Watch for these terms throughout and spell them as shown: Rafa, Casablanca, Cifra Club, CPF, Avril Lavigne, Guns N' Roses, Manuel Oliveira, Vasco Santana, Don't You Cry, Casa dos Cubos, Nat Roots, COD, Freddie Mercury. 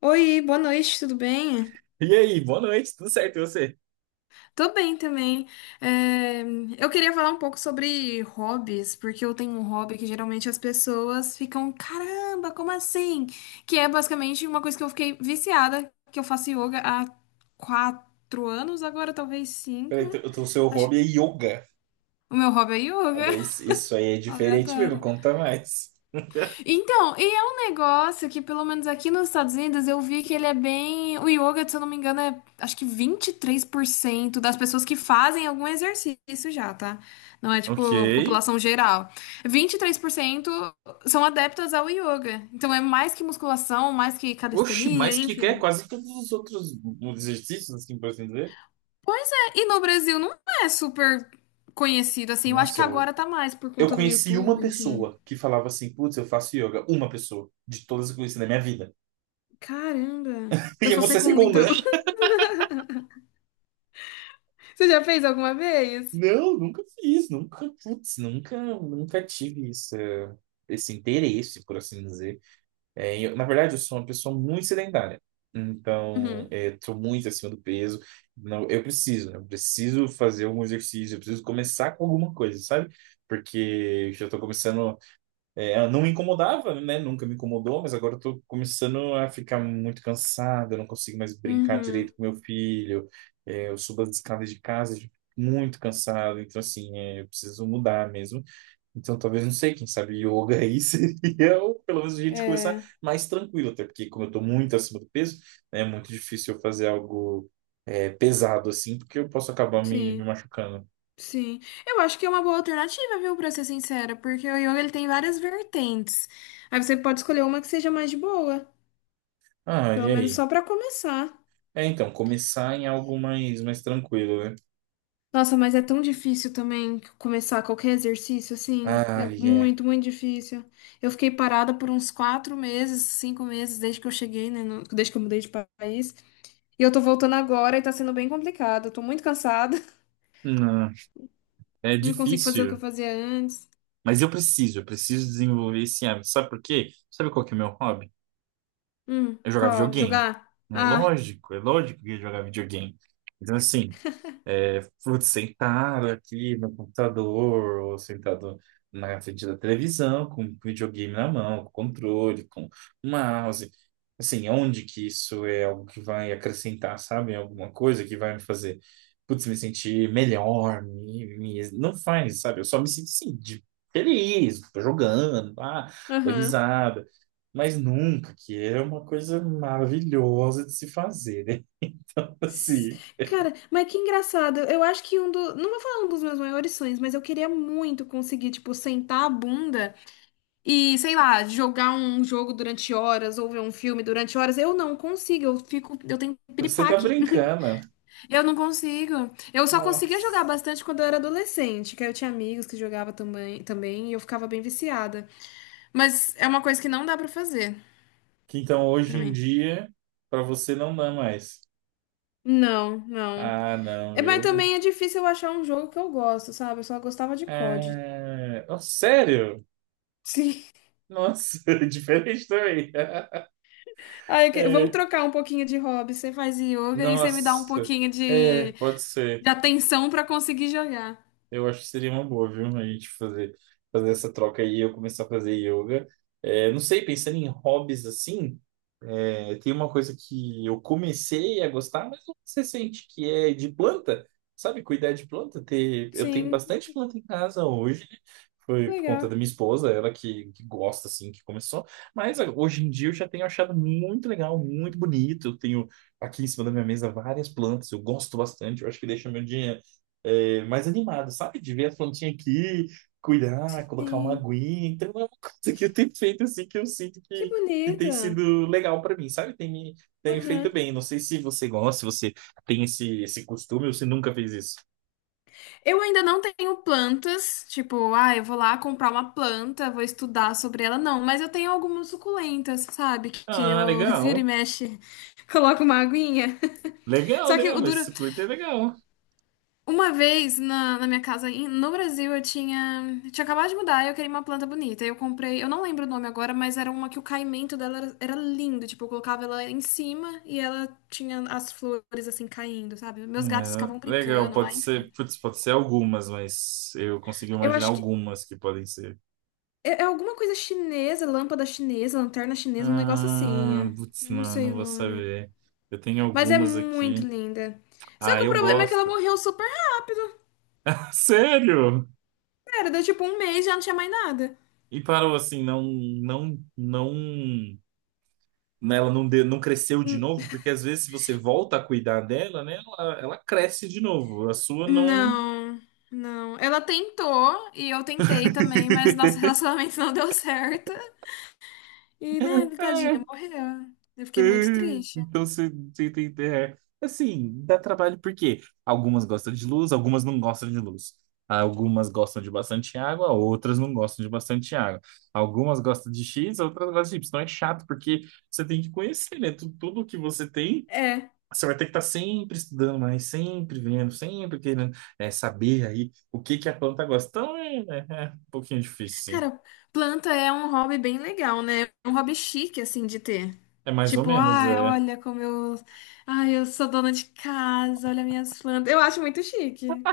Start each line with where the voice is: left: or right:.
left: Oi, boa noite, tudo bem?
right: E aí, boa noite, tudo certo, e você?
left: Tô bem também. É, eu queria falar um pouco sobre hobbies, porque eu tenho um hobby que geralmente as pessoas ficam, caramba, como assim? Que é basicamente uma coisa que eu fiquei viciada, que eu faço yoga há 4 anos, agora talvez cinco.
right: Peraí, então o seu
left: Acho.
right: hobby é yoga.
left: O meu hobby é yoga,
right: Olha, isso aí é diferente mesmo,
left: aleatório.
right: conta mais.
left: Então, e é um negócio que, pelo menos aqui nos Estados Unidos, eu vi que ele é bem. O yoga, se eu não me engano, é acho que 23% das pessoas que fazem algum exercício já, tá? Não é
right: Ok.
left: tipo população geral. 23% são adeptas ao yoga. Então é mais que musculação, mais que
right: Oxi,
left: calistenia,
right: mas que é
left: enfim.
right: quase todos os outros exercícios, assim, por assim dizer.
left: Pois é, e no Brasil não é super conhecido assim. Eu acho que
right: Nossa, eu,
left: agora tá mais por
right: eu
left: conta do
right: conheci uma
left: YouTube, enfim.
right: pessoa que falava assim, putz, eu faço yoga. Uma pessoa, de todas que eu conheci na minha vida.
left: Caramba! Eu
right: E
left: sou a
right: você é
left: segunda, então.
right: segunda.
left: Você já fez alguma vez?
right: Não, nunca fiz, nunca, putz, nunca tive esse interesse, por assim dizer. É, na verdade, eu sou uma pessoa muito sedentária. Então,
left: Uhum.
right: estou muito acima do peso. Não, eu preciso, né? Eu preciso fazer algum exercício, eu preciso começar com alguma coisa, sabe? Porque eu já estou começando. Eu não me incomodava, né? Nunca me incomodou, mas agora eu estou começando a ficar muito cansado. Eu não consigo mais brincar
left: Uhum.
right: direito com meu filho. Eu subo as escadas de casa. Eu fico muito cansado, então assim, eu preciso mudar mesmo. Então, talvez, não sei, quem sabe yoga aí seria, pelo menos, a gente começar
left: É,
right: mais tranquilo, até porque, como eu estou muito acima do peso, né, é muito difícil eu fazer algo pesado assim, porque eu posso acabar me
left: sim,
right: machucando.
left: sim. Eu acho que é uma boa alternativa, viu, pra ser sincera, porque o yoga ele tem várias vertentes. Aí você pode escolher uma que seja mais de boa,
right: Ah,
left: pelo
right: e
left: menos
right: aí?
left: só pra começar.
right: É, então, começar em algo mais, mais tranquilo, né?
left: Nossa, mas é tão difícil também começar qualquer exercício assim. É
right: Ah, é.
left: muito, muito difícil. Eu fiquei parada por uns 4 meses, 5 meses, desde que eu cheguei, né? Desde que eu mudei de país. E eu tô voltando agora e tá sendo bem complicado. Eu tô muito cansada.
right: Não, é
left: Não consigo fazer o que eu
right: difícil.
left: fazia antes.
right: Mas eu preciso desenvolver esse hábito. Sabe por quê? Sabe qual que é o meu hobby? Eu jogava
left: Qual?
right: videogame.
left: Jogar? Ah,
right: É lógico que eu ia jogar videogame. Então, assim, putz, sentado aqui no computador, ou sentado na frente da televisão, com o videogame na mão, com controle, com mouse. Assim, onde que isso é algo que vai acrescentar, sabe? Alguma coisa que vai me fazer, putz, me sentir melhor, não faz, sabe? Eu só me sinto assim, feliz, tô jogando, ah, dou
left: aham.
right: risada mas nunca, que é uma coisa maravilhosa de se fazer, né? Então,
left: S-
right: assim,
left: Cara, mas que engraçado. Eu acho que um do. Não vou falar um dos meus maiores sonhos, mas eu queria muito conseguir, tipo, sentar a bunda e, sei lá, jogar um jogo durante horas ou ver um filme durante horas. Eu não consigo, eu fico. Eu tenho
right: você tá
left: piripaque.
right: brincando, né?
left: Eu não consigo. Eu só conseguia jogar
right: Nossa.
left: bastante quando eu era adolescente, que aí eu tinha amigos que jogavam também e eu ficava bem viciada. Mas é uma coisa que não dá pra fazer
right: Que então hoje
left: pra
right: em
left: mim.
right: dia, pra você não dá mais.
left: Não, não.
right: Ah, não,
left: É, mas
right: eu.
left: também é difícil eu achar um jogo que eu gosto, sabe? Eu só gostava de COD.
right: Ah, oh, sério?
left: Sim.
right: Nossa, diferente também.
left: Aí, vamos
right: É,
left: trocar um pouquinho de hobby. Você faz yoga e você me dá um
right: nossa,
left: pouquinho
right: é,
left: de,
right: pode ser.
left: de atenção pra conseguir jogar.
right: Eu acho que seria uma boa, viu? A gente fazer, fazer essa troca aí, eu começar a fazer yoga. É, não sei, pensando em hobbies assim, tem uma coisa que eu comecei a gostar, mas não se sente que é de planta, sabe? Cuidar de planta. Ter, eu tenho
left: Sim,
right: bastante planta em casa hoje, né? Foi por conta da
left: legal.
right: minha esposa, ela que gosta, assim, que começou. Mas ah, hoje em dia eu já tenho achado muito legal, muito bonito. Eu tenho aqui em cima da minha mesa várias plantas, eu gosto bastante, eu acho que deixa meu dia mais animado, sabe? De ver a plantinha aqui, cuidar, colocar uma
left: Sim.
right: aguinha. Então é uma coisa que eu tenho feito assim que eu sinto
left: Que
right: que tem
left: bonita.
right: sido legal pra mim, sabe? Tem me
left: Aham.
right: feito bem. Não sei se você gosta, se você tem esse costume ou se nunca fez isso.
left: Eu ainda não tenho plantas, tipo, ah, eu vou lá comprar uma planta, vou estudar sobre ela, não, mas eu tenho algumas suculentas, sabe? Que
right: Ah,
left: eu viro e
right: legal.
left: mexe, coloco uma aguinha.
right: Legal,
left: Só que
right: legal,
left: o
right: mas
left: duro,
right: suculenta é legal.
left: uma vez na minha casa no Brasil eu tinha acabado de mudar, e eu queria uma planta bonita. Eu comprei, eu não lembro o nome agora, mas era uma que o caimento dela era lindo. Tipo, eu colocava ela em cima e ela tinha as flores assim caindo, sabe? Meus gatos ficavam
right: É, legal,
left: brincando
right: pode
left: lá, enfim.
right: ser, putz, pode ser algumas, mas eu consegui
left: Eu
right: imaginar
left: acho que
right: algumas que podem ser.
left: é alguma coisa chinesa, lâmpada chinesa, lanterna chinesa, um negócio assim.
right: Ah, putz,
left: Não sei
right: não
left: o
right: vou
left: nome.
right: saber. Eu tenho
left: Mas é
right: algumas
left: muito
right: aqui.
left: linda. Só
right: Ah,
left: que o
right: eu
left: problema é que ela
right: gosto.
left: morreu super rápido.
right: Sério?
left: Era, deu tipo um mês e já não tinha mais nada.
right: E parou assim, não, não, não, né, ela não, não cresceu de novo, porque às vezes se você volta a cuidar dela, né, ela cresce de novo. A sua não.
left: Não, não. Ela tentou e eu tentei também, mas nosso relacionamento não deu certo. E, né, tadinha,
right: É,
left: morreu. Eu
right: é.
left: fiquei muito triste.
right: Então você, você tem. É. Assim, dá trabalho porque algumas gostam de luz, algumas não gostam de luz. Algumas gostam de bastante água, outras não gostam de bastante água. Algumas gostam de X, outras gostam de Y. Então é chato porque você tem que conhecer, né? Tudo que você tem.
left: É.
right: Você vai ter que estar sempre estudando mais, sempre vendo, sempre querendo saber aí o que que a planta gosta. Então é, né, é um pouquinho difícil, sim.
left: Cara, planta é um hobby bem legal, né? É um hobby chique, assim, de ter.
right: É mais ou
left: Tipo,
right: menos,
left: ah,
right: é.
left: olha como eu. Ai, eu sou dona de casa, olha minhas plantas. Eu acho muito chique.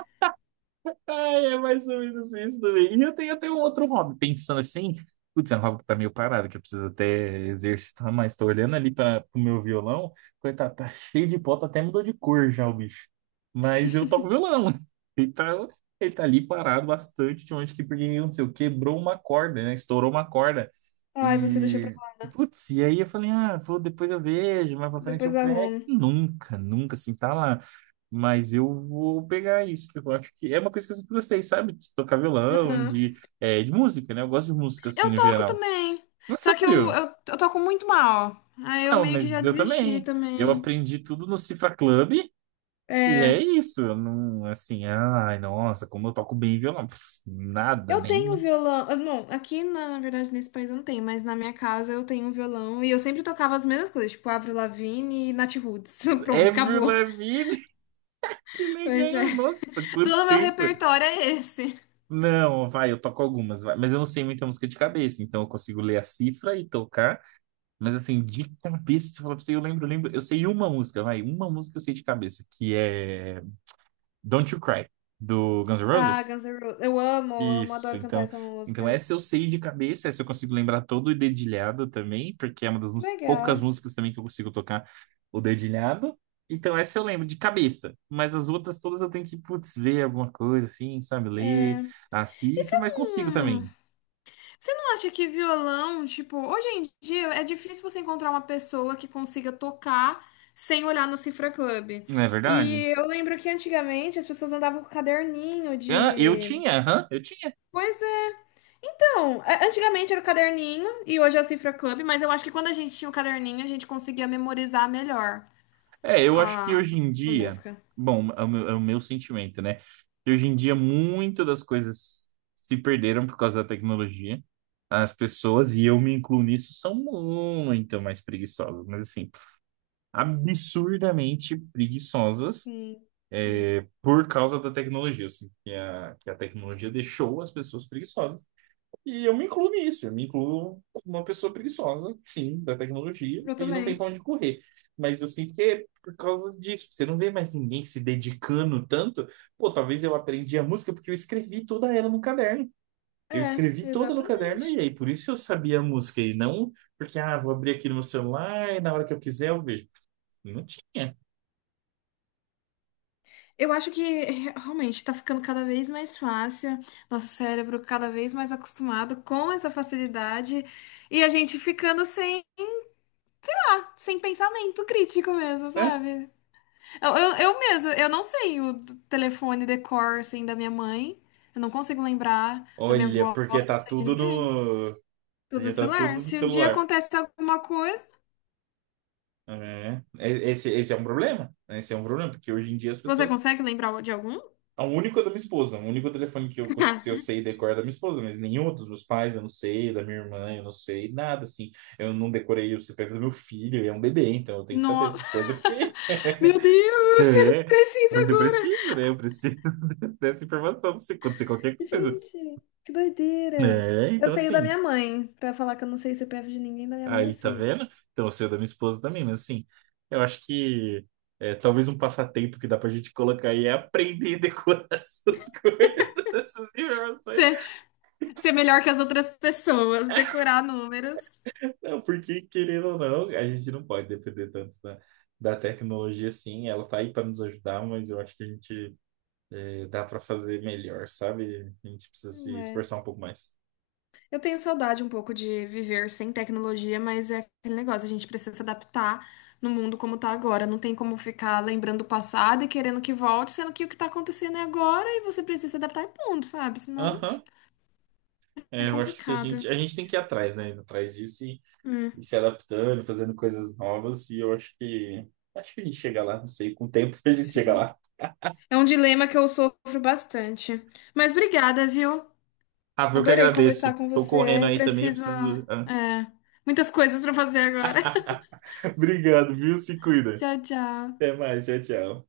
right: Ai, é mais ou menos isso também. E eu tenho um outro hobby, pensando assim, putz, é um hobby que tá meio parado, que eu preciso até exercitar mais. Tô olhando ali para o meu violão, coitado, tá cheio de pó, tá até mudou de cor já o bicho. Mas eu toco violão, então ele tá ali parado bastante de onde que, porque, não sei, quebrou uma corda, né? Estourou uma corda.
left: Ai, você deixou pra
right: E,
left: lá,
right: putz, e aí eu falei, ah, vou, depois eu vejo, mais pra frente
left: depois
right: eu
left: eu
right: pego.
left: arrumo.
right: Nunca, nunca, assim, tá lá. Mas eu vou pegar isso, que eu acho que é uma coisa que eu sempre gostei, sabe? De tocar violão,
left: Aham.
right: de, de música, né? Eu gosto de música, assim,
left: Eu
right: no
left: toco
right: geral.
left: também.
right: Não,
left: Só que eu,
right: sério?
left: eu, eu toco muito mal. Aí eu
right: Não,
left: meio que já
right: mas eu
left: desisti
right: também. Eu
left: também.
right: aprendi tudo no Cifra Club e é
left: É.
right: isso. Eu não, assim, ai, nossa, como eu toco bem violão. Pff, nada,
left: Eu tenho um
right: nem...
left: violão. Não, aqui na verdade nesse país eu não tenho, mas na minha casa eu tenho um violão e eu sempre tocava as mesmas coisas, tipo Avril Lavigne e Nat Roots. Pronto,
right: Avril
left: acabou.
right: Lavigne, que
left: Pois é.
right: legal! Nossa, quanto
left: Todo meu
right: tempo!
left: repertório é esse.
right: Não, vai, eu toco algumas, vai. Mas eu não sei muita música de cabeça, então eu consigo ler a cifra e tocar. Mas assim, de cabeça, se eu falar pra você, eu lembro. Eu sei uma música, vai. Uma música eu sei de cabeça, que é Don't You Cry, do Guns N'
left: Ah,
right: Roses.
left: Guns N' Roses. Eu amo,
right: Isso,
left: adoro cantar
right: então,
left: essa
right: então
left: música.
right: essa eu sei de cabeça, essa eu consigo lembrar todo o dedilhado também, porque é uma
left: Que
right: poucas
left: legal.
right: músicas também que eu consigo tocar o dedilhado. Então essa eu lembro de cabeça, mas as outras todas eu tenho que, putz, ver alguma coisa assim, sabe, ler a
left: E você
right: cifra, mas consigo
left: não.
right: também.
left: Você não acha que violão, tipo, hoje em dia é difícil você encontrar uma pessoa que consiga tocar sem olhar no Cifra Club.
right: Não é verdade?
left: E eu lembro que antigamente as pessoas andavam com caderninho
right: Ah, eu
left: de.
right: tinha, aham, eu tinha.
left: Pois é, então, antigamente era o caderninho e hoje é o Cifra Club, mas eu acho que quando a gente tinha o caderninho, a gente conseguia memorizar melhor
right: É, eu acho
left: a,
right: que
left: a
right: hoje em dia,
left: música.
right: bom, é o meu sentimento, né? Que hoje em dia muitas das coisas se perderam por causa da tecnologia. As pessoas, e eu me incluo nisso, são muito mais preguiçosas, mas assim, absurdamente preguiçosas,
left: Sim, sim.
right: por causa da tecnologia. Eu sinto que a tecnologia deixou as pessoas preguiçosas. E eu me incluo nisso, eu me incluo como uma pessoa preguiçosa, sim, da tecnologia,
left: Eu
right: e não tem
left: também.
right: pra onde correr. Mas eu sinto que é por causa disso. Você não vê mais ninguém se dedicando tanto. Pô, talvez eu aprendi a música porque eu escrevi toda ela no caderno. Eu
left: É,
right: escrevi toda no caderno e
left: exatamente.
right: aí por isso eu sabia a música e não porque, ah, vou abrir aqui no meu celular e na hora que eu quiser eu vejo. Não tinha,
left: Eu acho que realmente tá ficando cada vez mais fácil, nosso cérebro cada vez mais acostumado com essa facilidade e a gente ficando sem pensamento crítico mesmo,
right: né?
left: sabe? Eu mesmo, eu não sei o telefone decor assim da minha mãe, eu não consigo lembrar da minha
right: Olha,
left: avó,
right: porque
left: não
right: tá
left: sei de
right: tudo
left: ninguém.
right: no,
left: Tudo do
right: porque tá
left: celular.
right: tudo no
left: Se um dia
right: celular.
left: acontece alguma coisa,
right: É, esse, esse é um problema, né? Esse é um problema, porque hoje em dia as
left: você
right: pessoas.
left: consegue lembrar de algum?
right: O único é da minha esposa, o único telefone que eu, eu sei decorar é da minha esposa, mas nenhum dos meus pais eu não sei, da minha irmã eu não sei, nada assim. Eu não decorei o CPF do meu filho, ele é um bebê, então eu tenho que saber
left: Nossa,
right: essas coisas porque.
left: meu Deus, você
right: É,
left: precisa
right: mas eu
left: agora.
right: preciso, né? Eu preciso dessa informação pra você acontecer qualquer coisa.
left: Gente, que doideira.
right: É,
left: Eu
right: então
left: sei o da
right: assim.
left: minha mãe. Pra falar que eu não sei o CPF de ninguém, da minha mãe eu
right: Aí, tá
left: sei.
right: vendo? Então, eu sei da minha esposa também, mas assim, eu acho que talvez um passatempo que dá pra gente colocar aí é aprender a decorar essas coisas, essas informações.
left: Ser, ser melhor que as outras pessoas, decorar números.
right: Não, porque, querendo ou não, a gente não pode depender tanto da tecnologia, sim. Ela tá aí pra nos ajudar, mas eu acho que a gente dá pra fazer melhor, sabe? A gente precisa se
left: É.
right: esforçar um pouco mais.
left: Eu tenho saudade um pouco de viver sem tecnologia, mas é aquele negócio, a gente precisa se adaptar no mundo como tá agora. Não tem como ficar lembrando o passado e querendo que volte, sendo que o que tá acontecendo é agora e você precisa se adaptar e ponto, sabe? Senão
right: Aham.
left: é
right: É, eu acho que se a
left: complicado.
right: gente, a gente tem que ir atrás, né? Atrás disso e
left: Hum.
right: se adaptando, fazendo coisas novas, e eu acho que a gente chega lá, não sei, com o tempo a gente chega
left: Sim.
right: lá.
left: É um dilema que eu sofro bastante. Mas obrigada, viu?
right: Rafa, eu que
left: Adorei conversar
right: agradeço.
left: com
right: Tô correndo
left: você.
right: aí também, eu
left: Preciso,
right: preciso.
left: é, muitas coisas para fazer agora.
right: Obrigado, viu? Se cuida.
left: Tchau, tchau.
right: Até mais, tchau, tchau.